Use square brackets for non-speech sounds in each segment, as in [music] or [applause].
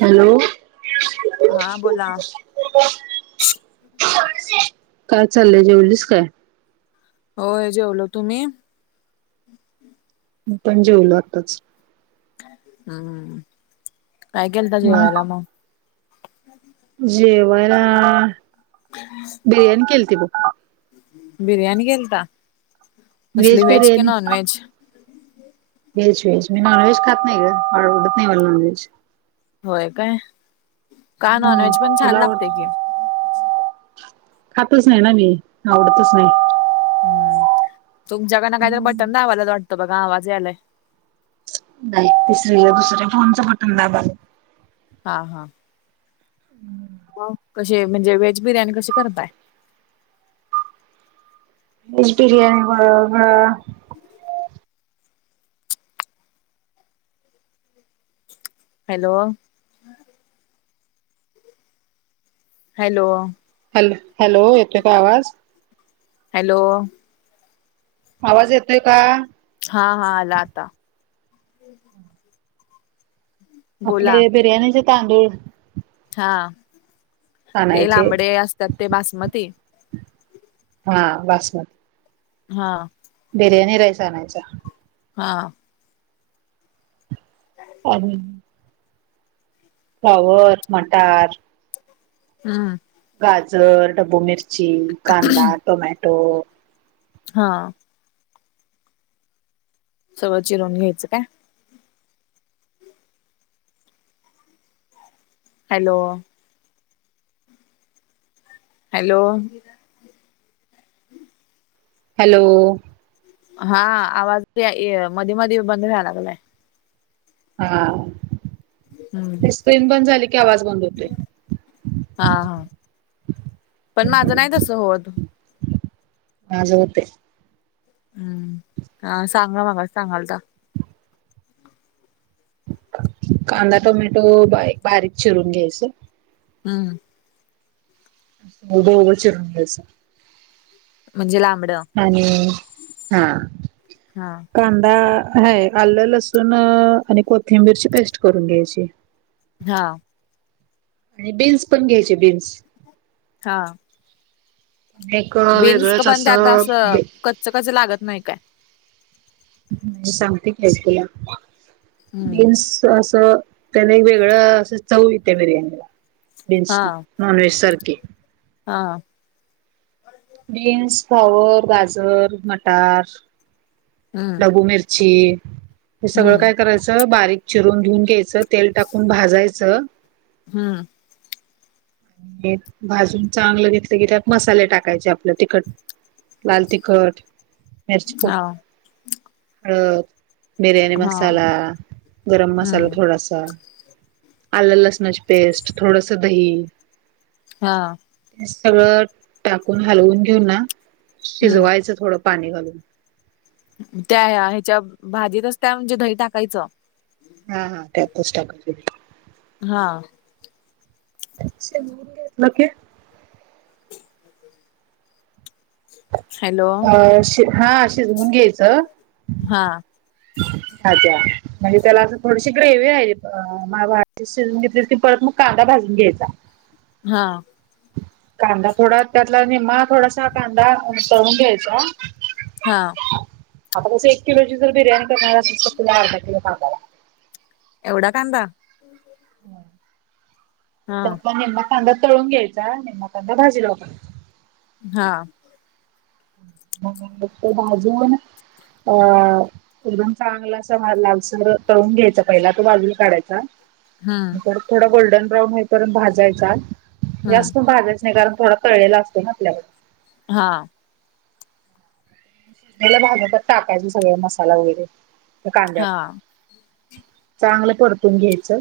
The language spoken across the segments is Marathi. हॅलो. हा बोला काय चाललंय? जेवलीस काय? होय जेवलो तुम्ही? पण जेवलो आत्ताच. हम्म काय केेलत जेवायला मग? जेवायला बिर्याणी केेलती बघ. बिर्याणी केलता कसली व्हेज कि नॉन व्हेज? व्हेज व्हेज मी नॉन व्हेज खात नाही मला आवडत नाही नॉन व्हेज. होय काय का हम्म नॉनव्हेज पण तुला छान लागतय आवडत की. खातच नाही ना मी आवडतच नाही. हम्म तुमच्याकडन काहीतर बटन दाबायलात वाटत बघा आवाज यायलाय. नाही तिसरीला दुसऱ्या फोनच बटन दाबाव. हा हां हम्म मग कशीये म्हणजे व्हेज बिर्याणी कशी करताय? वेहेज बिर्याणी बरोबर [unintelligible] हॅलो हॅलो हॅलो हॅलो येतोय काय आवाज? हॅलो आवाज येतोय का? हा हां आला आता. बोला आपले बिर्याणीचे तांदूळ हां ते आणायचे लांबडे असतात ते बासमती. हां बासमती हां बिर्याणी राईस आणायचा. हा [inaudible] [unintelligible] फ्लावर मटार हा गाजर, डब्बू मिरची, कांदा, टोमॅटो हां सगळ चिरवून घ्यायच काय. हॅलो हॅलो हॅलो हा आवाज मध्ये मध्ये बंद व्हायला लागलाय. हा हम्म ते स्क्रीन बंद झाली की आवाज बंद होतोय. हा हा पण माझ नाही तस होत. माझ होतय. हम्म हा सांगा मग सांगालता. कांदा टोमॅटो बारीक चिरून घ्यायच. हम्म हम्म उभ उभ चिरून घ्यायच‌ म्हणजे लांबड आणि हां हा कांदा है आलं लसूण आणि कोथिंबीरची पेस्ट करून घ्यायची. हा. आणि बीन्स पण घ्यायचे बीन्स. हा. एक वेगळाच स. कचकच लागत नाही का. सांगते काय तुला हम्म बीन्स असं. त्याने एक वेगळं अस चऊ यथे बिर्याणीला बीन्स हा नॉनव्हेज सारखे. हा. प्लीज प्लीज गाजर मटर फ्लावर. हम्म मिरची हम्म बारीक चिरून घेऊन घ्यायचं सगळं चिरून घेऊन घ्यायचं. तेल टाकून भाजायचं. हम्म. भाजून चांगलं घेतलं की त्यात मसाले टाकायचे आपलं तिकट. लाल तिखट मिरची मिरची हा पावडर हळद. बिर्याणी हा मसाला गरम मसाला हम्म थोडासा. आलं लसणाची पेस्ट थोडसं दही. हा. सगळं टाकून हलवून घेऊन ना हम्म शिजवायचं थोडं पाणी घालून. त्या ह्याच्या भाजीतच त्या म्हणजे दही टाकायचं. हा हा त्यातच टाका. हा. शेंगूर घेतलं क मग हे. हॅलो. अ हा शिजवून घ्यायच. हा ह त्या्या म्हणजे त्याला असं थोडीशी ग्रेवी आहे. मा शिजून घेतली की परत मग कांदा भाजून घ्यायचा. हा. कांदा थोडा त्यातला निम्मा थोडासा कांदा तळून घ्यायचा. हा. आता कसं एक किलोची जर बिर्याणी करणार असेल तर तुला अर्धा किलो कांदाल. एवढा कांदा. हा त्या निेममा कांदा तळून घ्यायचा निेममा कांदा भाजीला वापरायचा. हा. बाजून अ. एकदम चांगला अस लालसर तळून घ्यायचा पहिला तो बाजला काढायचा. हम्म ंतर थोडा गोल्डन ब्राऊन होईपर्यंत भाजायचा हम्म जास्तण भाजत नाही कारण थोडा. तळलेला असतो ना आपल्या. हा. त्याला भाज्यातात टाकायच सगळ मसाला वगैरे कांद्यात. हा चांगलं परतून घ्यायचं.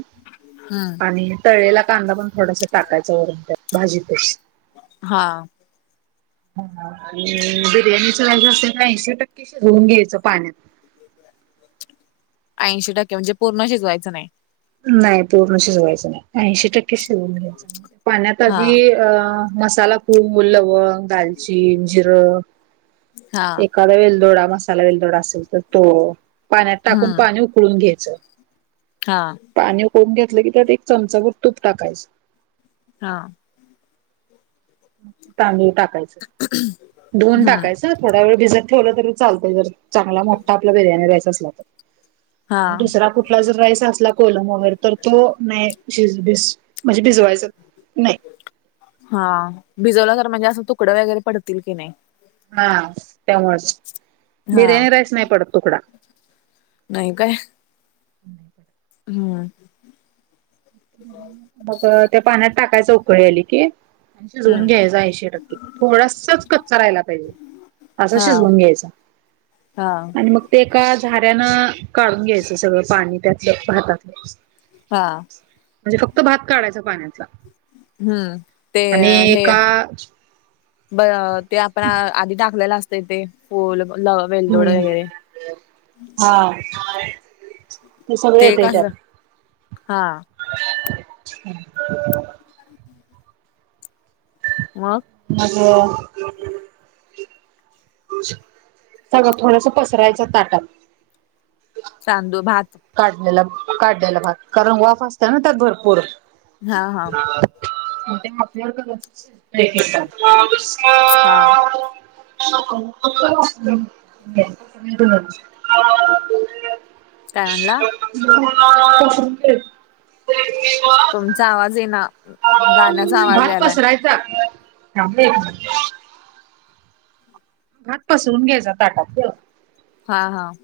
हम्म. आणि तळेला कांदा पण थोडासा टाकायचा वरून त्या भाजीपे. हा. ह बिर्याणीचं रायच असे. ऐंशी टक्केशीधुंऊन घ्यायचं पाण्यांत ऐंशी टक्के म्हणजे पूर्ण शिजवायचं कायं नाहीं पूर्ण शिजवायचं नाहीं ऐंशी टक्के शिजवूंन घ्यायचं पाण्यांत हा आंधी अं मसांला कोबू लवंग दालचीन जिरं हां एखादां वेलदोडा मसांला वेलदोडा असेल तरं तो पाण्यांत टाकूंन पाणी उकळूंन घ्यायचं हां पाणी उूकळुंन घेतलं की त्यांत एक चमचा भरं तूंप टाकायचं हां. तांदूळ टाकायचं. धुवूंन हम्म टाकायचं. थोडां वेळं भिजतं ठेवलं तरी चालतंय. जरं चांगला मोठा. आपला बिर्याणी राईस असला हा तरं. दुसरां कुंठला जरं राईस असलां. कोलम वगैरें तरं तो नाहीं शीज वायचं म्हणजे भिजवांयचं नाहीं हां भिजवलां तरं म्हणजे असं. तुकडं वगैरें पडतील की नाहीं. हां त्यांमुळेच. हा बिर्याणी राईस नाहीं पडतं. तुकडां. नाहीं कायं. हम्मं. गज [unintelligible] [unintelligible] मंग त्यां पाण्यांत टाकांयचा. उकळी आली की. शिजवूंन हम्म घ्यायचां. ऐशे टक्के. थोडांसाचं कच्चां राहियला पाहिजे. असं शिजवूंन घ्यायचां. हां. आणि मंग ते एकां झाऱ्यांन काढूंन घ्यायचं सगळं पाणी. त्यातलं. भातातलं. हां. म्हणजे फक्तं. भात काढायचं पाण्यांतला. हम्म आणि एकां बरं ते आपणं आंधी टाकलेलं असतं ते फूलं लं वेलदोडे वगैरें. हां. ते कसं. हां. हम्मं [unintelligible] मंग. अवं सगंळ थोडंसं पसरायचं ताटांत. तांदूळ भांत. काढलेला. काढलेला भांत. कारणं वांफ असतं नां त्यांत. भरंपूर. हा हा ते माफल्यांवर कांत हां. [unintelligible] काय म्हणला [inaudible] [unintelligible] तुमचां आवांज येईना. गाण्याचा आवाज भांत यायलाय पसरांयचा. भांत पासरवूंन घ्यायचां ताटांत गं. हां हां.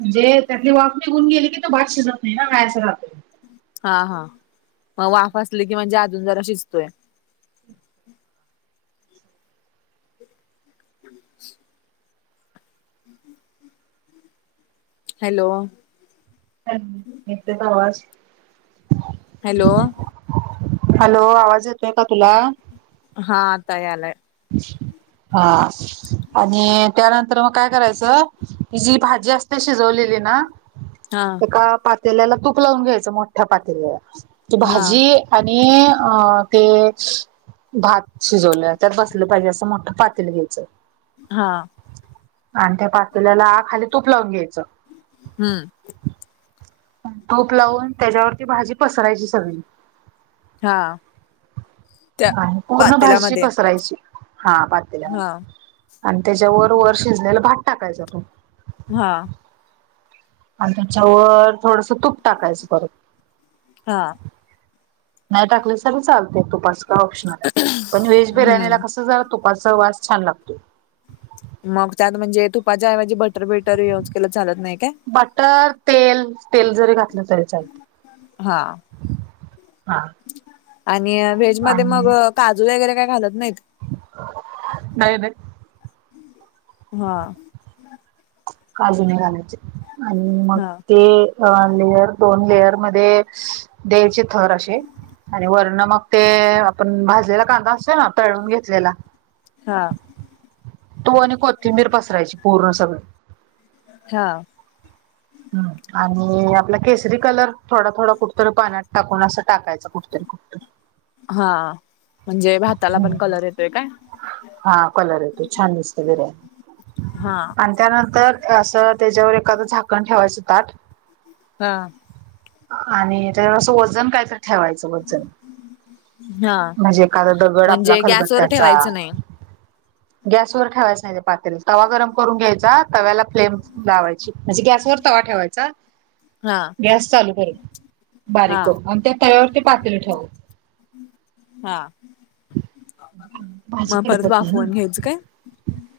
म्हणजे त्यांतली वाफं णीगुंन गेली की तो भांत शिजतं नाहीं नां गायाचं राहतो. हां हां. मं वाफं असली की म्हणजे अजूंन जरां शिजतोय. हम्मं हॅलो. हॅलो. येतोय का? आवाज. हॅलो. हॅलो. आवाज येतोय का? तुला. हा. आता यालाय. अच्छा [unintelligible] हा आणि त्यानंतर मग, काय करायचं. ही जी भाजी असते. शिजवलेली ना. हम् [unintelligible] हा. का पातेल्याला तूप लावून घ्यायचं. मोठ्या पातेल्याला. ती हा भाजी आणि अ ते भात शिजवले त्यात बसलं पाहिजे. असं मोठं पातील घ्यायचं. हां. आणि त्या पातेल्याला खाली. तूप लावून घ्यायचं. हम्म तूप लावून त्याच्यावरती भाजी पसरायची सगळी. हा त्या पूर्ण भाजी पातेलामध्ये पसरायची. हा भात दिल्या हा आणि त्याच्यावर वर शिजलेला भात टाकायचा तो. हा. आणि त्याच्यावर थोडसं तूप टाकायचं परत. हा. नाही टाकली सारी चालत एक तो पाच का ऑप्शनल आहे पण व्हेज बिर्याणीला हम्म कस ज तुपाचा वास छान लागतो. मग त्यात म्हणजे तुपाच्या ऐवजी बटर बिटर यूजकेलं चालत नाही का? बटर तेल तेल जरी घातलं तरी चालते. हा हा. आणि व्हेज मध्ये मग आणि काजू वगैरे काय? घालत नाहीत. नाही नाही. हा. काजू म घालायचे आणि मग हा ते. अ लेयर दोन लेयर मध्ये देयचे थर असे आणि वर मग ते आपण भाजलेला कांदा असतो ना तळून घेतलेला. हा. तू आणि कोथिंबीर पसरायची पूर्ण सगळे. हा. ह आणि आपला केसरी कलर थोडा थोडा कुठ तरी पाण्यात टाकून असं टाकायचं कुठ तरी. ह. हा म्हणजे भाताला पण कलर येतोय काय? हा कलर येतो छान दिसत बिर्याणी. हा. आणि त्यानंतर असं त्याच्यावर एखादं झाकण ठेवायचं ताट. हा. आणि त्याच्या असं वजन काय तर ठेवायचं वजन. हा म्हणजे एखादा दगड आपला म्हणजे खलबत गॅसवर त्याचा. ठेवायचं नाही गॅसवर ठेवायचं नाही पात्र तवा गरम करून घ्यायचा तव्याला फ्लेम लावायची. म्हंजी, गॅस वर तवा ठेवायचा. हा गॅस चालू करून, हा बारीक करून, अन त्या तव्यावरती, पातेलं ठेवा. हां, भाजी मग परत कडपत नाही ना वाफवून घ्यायचं काय?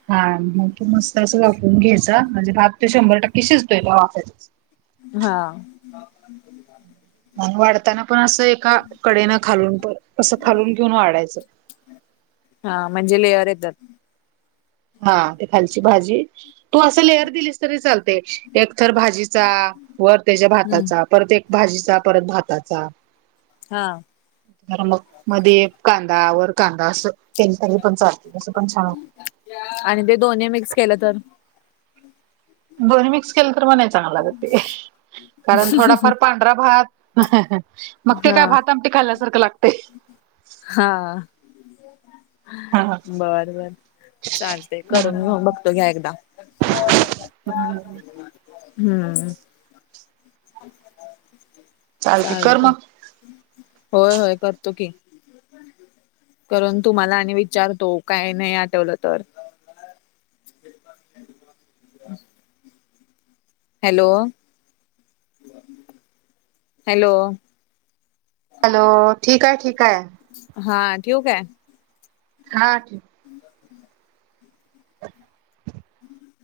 हा मंग की मस्त असं वाफुन घ्यायचा, म्हणजे भात ते शंभर टक्के शिजतोय, वापराच. हा. मंग वाढताना पण असं एका, कडेन खालून प असं खालून, घेऊन वाढायचं. हां, म्हणजे लेयर येत्यात. हा ते खालची भाजी, तू असं लेअर दिलीस तरी, चालते. एक थर भाजी चा, वर त्याच्या हम्म भाताचा, परत एक भाजीचा, परत भाताचा. हा. नमक मध्य कांदा वर कांदा अस, त्यांच्या पण चालत, तसं पण छान होतं. आणि ते दोन्ही मिक्स केलं तर दोन मिक्स केलं, तर मग नाय चांगलं लागत ते, कारण थोडाफार पा ढरा भात, मग ते हा काय भातन आमटी खाल्ल्यासारखं लागतय. हां. हा बर बर चालते, करून म बघतो घ्या, एकदा. हम्म. हम्म. चालते कर चालतयं. मग होय होय, करतो की. करून तुम्हाला आणि विचारतो, काय नाही आठवलं तर. ह [inaudible] हॅलो? हॅलो? हॅलो? ठीक हाय, ठीक हाय. हा, ठेवू काय? हा ठी [inaudible] [unintelligible]